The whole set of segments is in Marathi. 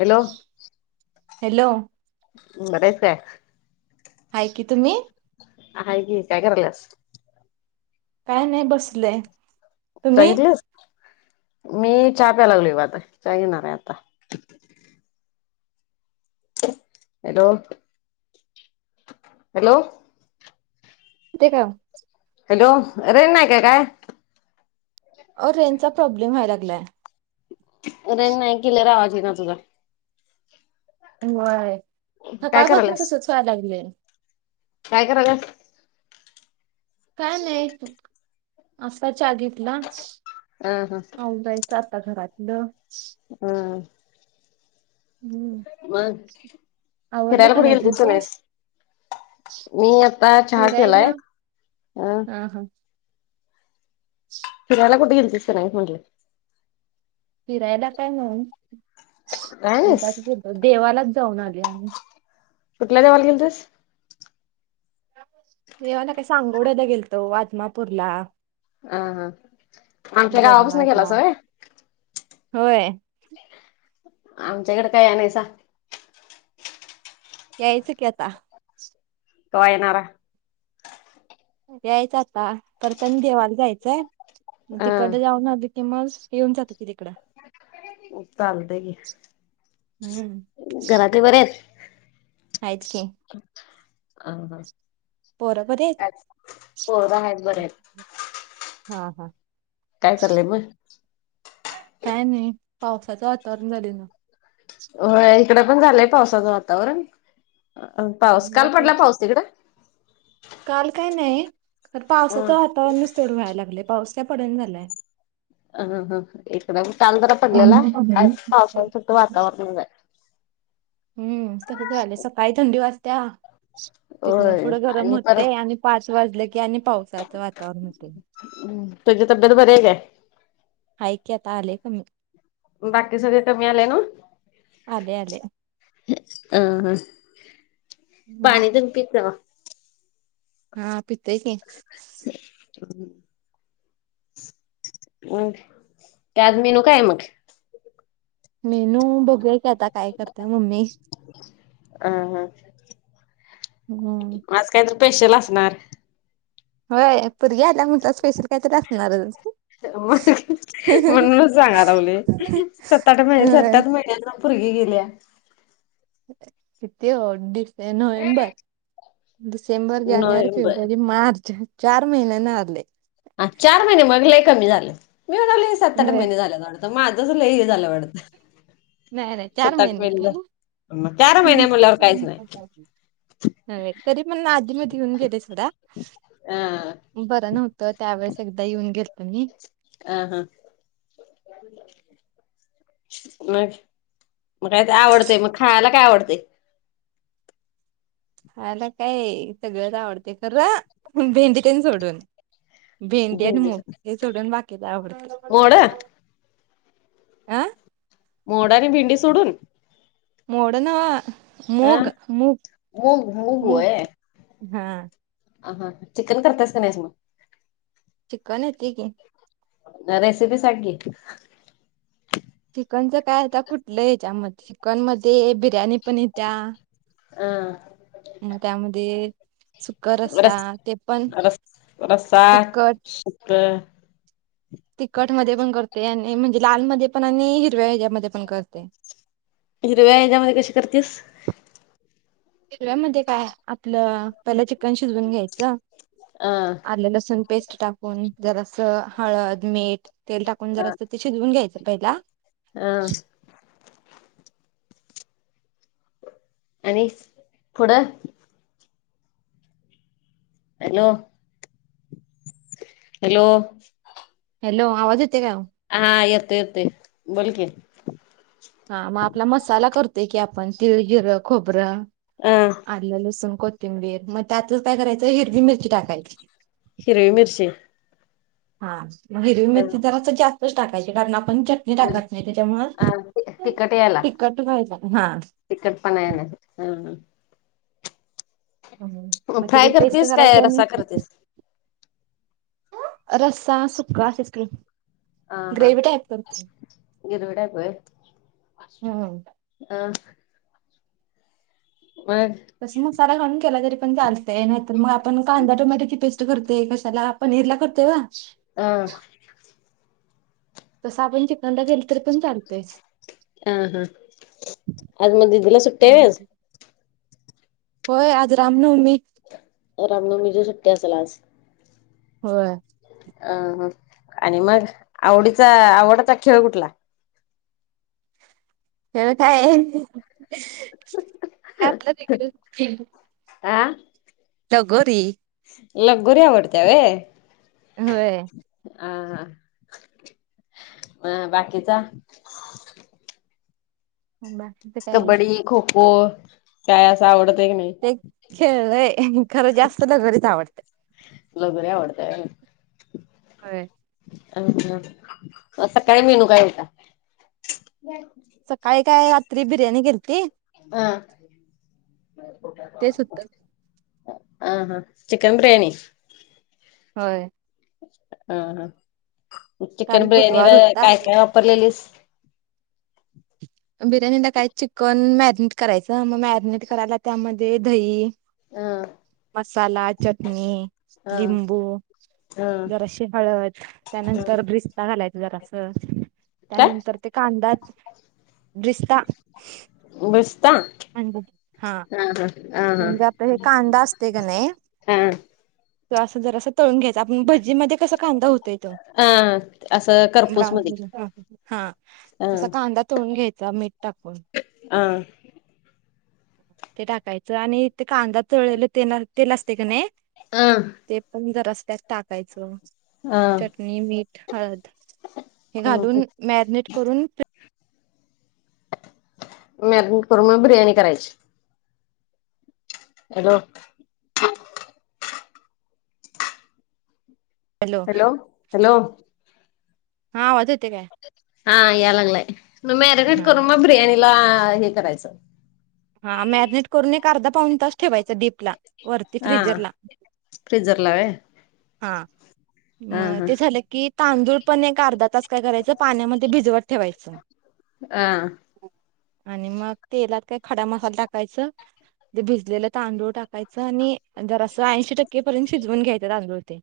हॅलो? हॅलो? बरी हायस काय? हाय की तुम्ही? हाय की काय करालियास? काय नाय बसलय. चा तुम्ही घेतलीस? मी चा प्यायलागलोय बघ आता चहा येणार आहे आता. हॅलो? हॅलो? ठिक हाव. हॅलो? रेंज नाय का काय? ओ रेजंचा प्रॉब्लेम व्हाय लागलाय. रेंज नायी केिलेर आवाज येईना तुझा. व्हंय काय सकाळपासन करायलास तसचं व्हाय लागलंय. काय कराल्यास? काय नायी आता चहा घेतला हा हा आवराय च आता घरातलं. हां. हम्म मगं आवरलं फिरायला का कुठं नाही गेलतीस काय तुमचं नाहीस? मी आता चहा केलायं फिरायला अं हा हा [inaudible] फिरायला कुठं गेलतिस का नायी म्हटलं? फिरायला काय नायी काय नाहीस हेवाच गेलो, देवालाच जाऊन आलोय आम्ही कुठल्यां देवाला गेलतीस? देवाला काय सांगोवडयाला गेलतो आदमापूरला अं हां आमच्या गावापसंन गेलासा होय? होंय. आमच्याकडं का या नायीसा? यायचं की आता. कवा येनारा? यायचं आता परतनी देवाला जायचंय, हा तिकडन जाऊन आलो- कि मगं येऊन जातो की तिकडं. चालतंय की हम्म घरातली बरीयेत? हायत की. अं हं पोरं बरी आहेत? आज पोरं हायत बरी हायत. हां हां. काय चाललंय मगं? काय नायी पावसाचं वातावरण झाले नव्ह. होय इकडं पण झालंय पावसाचं वातावरण पाऊस बघा काल पडला की. पाऊस तीकड? काल काय नाही खरं होय. पावसाचं वातावरणच तेवढं व्हायला लागलंय पाऊस काय पडणा झालाय. हा हा इकडं काल जरा पडलेला आज पावसाच फक्त हम्म वातावरणच हाय. हम्म तसचं व्हालयं सकाळी थंडी वाजत्या तिथनं होय पुढं गरम आणि परत होतंय आणि पाच वाजले की आणि पावसाचं वातावरण हुतयं. हम्म, तुझी तब्येत बरी हाय काय? हाय की आता आलंय कमी. बाकी सगळं कमी आलंय नव्हं? आलंय आलंय. अ हम्म पानी तेन पित जावा. हा पितोय की. ह. ओ कँबने येऊ काय मग? मेनू बघूया की, आता काय करतीय मम्मी. हा हा. हम्. म आज कायतर स्पेशल असणार? होय पोरगी आल्या म्हणताना, स्पेशल काहीतरी असणारच. होय म्हणूनच सांगा लागलोय सत्ताट महि अ सत्ताट महिन्यातन पुरगी गेल्या किती हो ते नोव्हेंबर, डिसेंबर, जानेवारी, नोव्हेंबर फेब्रुवारी, मार्च. चार महिन्यानं आले. हा चार महिने मग लय कमी झालं, मी म्हणालोय सत्ताट होय महिने झाल्यात वाढतं. आता माझंच लय हे झालं वाढतं. नाही नाही चार महिने. झालं मग चार महिने म्हणल्यावर काहीच नाही. होय तरी पण आधी मधी येऊन गेले सोडा. हं. ‌‌. बरं नव्हतं त्यावेळेस एकदा येऊन गेलतो मी. अहं. मग म काय आवडतय मग खायला काय आवडतय? खायाला काय सगळंच आवडतय खर भेंडी तेन सोडून. भेंडी आणि मूग हे सोडून बाकीच आवडतय. मोड अं. मोड आणि भेंडी सोडून? मोड नव्हं अ मूग मूग मूग हा. असं अस चिकन करतीयास काय नाहीस म? चिकन येतंय की. जरा रेसिपी सांग की. चिकनचं काय आता कुठलं यांच्यामध्ये, चिकन मध्ये बिर्याणी पण येत्या अह. म त्यामध्ये सुक्का रस्सा रस ते पण तिखटं. बरं. तिखटमध्ये पण करते, आणि म्हणजे लालमध्ये पण आणि हिरव्या हेच्यामध्ये पण करते. हिरव्या हेच्यामध्ये कशी करतीस? हिरव्यामध्ये काय आपलं पहिला चिकन शिजवून घ्यायचं अ आल्ल, लसूण पेस्ट टाकून जरास हळद, मीठ, तेल टाकून जरास ते शिजवून घ्यायचं पहिला. अ, आणि पुढं हॅलो हॅलो, हॅलो, आवाज येते काव? हा येतो येतोय. बोल की, हा मग आपला मसाला करतोय की आपण तिळ, जीरं, खोबरं, अ आलं, लसूण, कोथिं थिंबीर मग त्यातच काय करायचं? हिरवी मिरची टाकायची. हिरवी मिरची हा, हिरवी अ मिरची जरासं जास्तच टाकायची. कारण आपण चट ते म्हणजे टाकत नाही त्याच्यामुळ अ तिखट यायला तिखट व्हायच हा तिखटपणा येणासाठी. ह ह, हा मग फ्राय तीची पेस्ट करतेस करायची काय आणि रस्सा करतेस? रस्सा सुंका असच की, अ हा, हम्म [unintelligible] अ, मग तसं मसाला घालून केला तरी पण चालतय. नाहीतर मग आपण कांदा टोमॅट्याची पेस्ट करते. कशाला पनीर ला करतो वा अ, तसं आपण चिकनला घरी आ हा आज मग दिदी ला सुट्टी आहे होय अज. होय आज रामनवमी. रामनवमीची सुट्टी असल आज? होय. अ ह, आणि मग आवडीचा आवडाचा खेळ कुठला? खेळ काय आपलं रेग्युलर आ, तगोरी. लगोरी आवडते होय. होय. आ हा, म बाकीचा? बाकीच काय कबड्डी, खो-खो काय असं आवडत की नाही? ते खेळ व्हय, खरं जास्त लगोरी आवडते. लगोरी आवडतय. होय. अ न सकाळी मेनू काय होता? [unintelligible] सकाळी काय, रात्री बिर्याणी केलती. अं, तेच होतं [unintelligible] अ ह, चिकन ब्रिर्याणी होय. अह, काल चिकन बुधवार बिर्याणीला होता. काय काय वापरलेलीस?. बिर्याणीला काय चिकन मॅरिनेट करायचा. मग मॅरिनेट करायला त्यामध्ये दही अ, साला, चटणी, हा लिंबू हा जराशी हळद हा त्यानंतर ब्रिस्ता घालायचं जरासं. काय त्यानंतर ते कांदा ब्रिस्ता ब्रिस्ता?. हा. ह हा आ म्हणजे आपलं हे कांदा असते कीं नाही हा ते असं जरासं तळून घ्यायचा, आपण भजीमध्ये कसं कांदा होतोय तो हा असं क ब्राऊन हा अ असं कांदा तळून घ्यायचा मीठ टाकून. [inaudible] ते टाकायचं आणि ते कांदा तळलेलं तेल असते का नाही? अ ते पण जरासं त्यात टाकायचं. हा. हें मीठ हळद हे हा घालून मॅरनेट करून पी मॅगनेट करून मग बिर्याणी करायची. हॅलो हॅलो हा आवाज येतोय काय? हा यालांगलाय, म मॅरनेट हा करून म बिर्याणीला हे करायचं. हा मॅरिनेट करून एक अर्धा पाऊन तास ठेवायचा डीप ला. वरती हा फ्रिजरला. फ्रिजरला व्हय हा हा म हा ते झालं की तांदूळ पण एक अर्धा तास काय करायचं पाण्यामध्ये भिजवत ठेवायचं. [inaudible] आणि मग तेलात काय खडा मसाला टाकायचं, ते भिजलेलं तांदूळ टाकायचं आणि जरासं ऐंशी टक्केपर्यंत शिजवून घ्यायचं तांदुळ ते.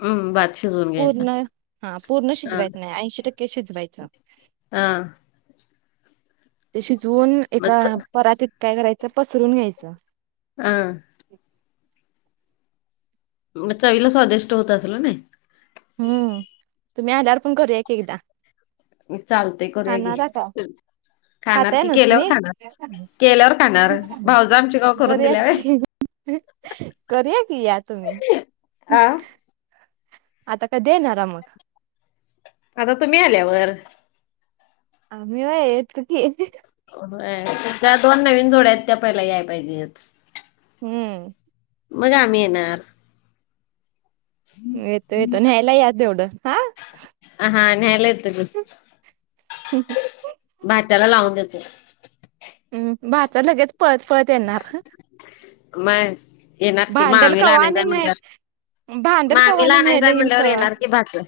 हम्म भात शिजवून घ्यायचा पूर्ण हा पूर्ण हा शिजवायचं नाही, ऐंशी टक्के शिजवायचं. हा आ. ते शिजवून मग एका च परातीत काय करायचं पसरून घ्यायचं. हा. म चवीला स्वादिष्ट होत असलं नाही? हं तुमी आल्यावर पण करूयाकी एकदा. चालतंय करूया की. खाणारा का खाणार खाताय की ना केल्यावर तुम्ही? खाणार, केल्यावर खाणार भाऊजं आमची कवा करून दिल्या व्हय? ही करुया की या तुम्ही. आ आता कदी येणारा मग?. आता तुम्ही आल्यावर, आम्ही व्हय येतो की. व्हय त्या दोन नवीन जोड्या आहेत त्या पहिला याय पाहिजेत. हं. मग आम्ही येनार. येतो, येतो न्यायला या तेवढं हा. अ हा न्यायला येतो बग. ह ह भाच्याला लावून देतो. हम भाचा लगेच पळत पळत येणार. मग येणार की भांडल मामीला कवा आणि आणायचंय न्याय म्हणल्यावर भांडल कवा मामीला आणि न्यायला आणायचंय ईल म्हणल्यावर कवा येणार की भाचं.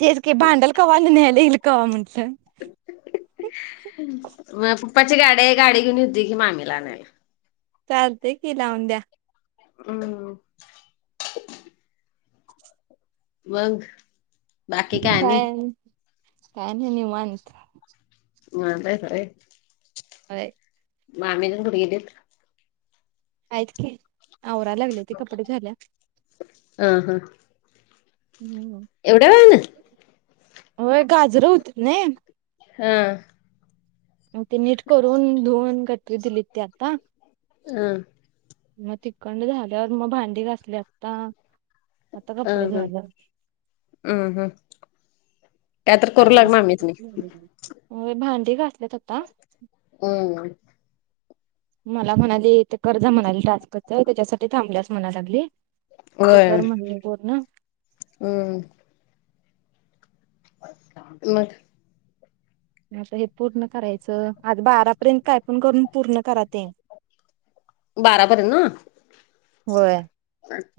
तेच की भांडल कवा आणि न्यायला ईल कवा म्हणलं. मग पप्पाची गाडी हाय गाडी घेऊन येतोय की मामीला आणायला. चालतय की लावून द्या. हम मग काय आणि, काय नाही निवांत. माजल खरा आहे. होय मामी तेनं कुठं गेलेत? आहेत की, आवरा लागल्या ती कपडे धुवाल्या. अ हम्म एवढया वेळानं होय गाजरं होतीत नाही. हा मग ते नीट करून धुवून कटरी दिली ते आता हं मग तिकडं झाल्यावर भांडी घासली आता आता हा कपडे हम् झालं हम् हम्म त्या तर करू लागनार माहीत नाही. होय भांडी घासल्यात आता हम्म मला म्हणाली ते कर जा म्हणाली टास्कच त्याच्यासाठी थांबल्यास म्हणा लागली. ते होय कर म्हणली पुर्ण हम्म मग आता हे पूर्ण करायचं, आज बारापर्यंत आहे पण करून पूर्ण करा ते बारापर्यंत ना होय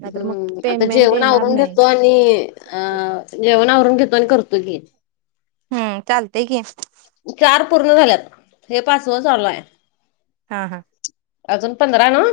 नाहीतर मग आता पेमेंट जेवण येणार आवरून नाही. घेतो आणि ते अ जेवण आवरून घेतो आणि करतो की हम्म चालतय की चार पूर्ण झाल्यात, हे पाचव चालू हाय. हा हा अजून पंधरा नव्ह?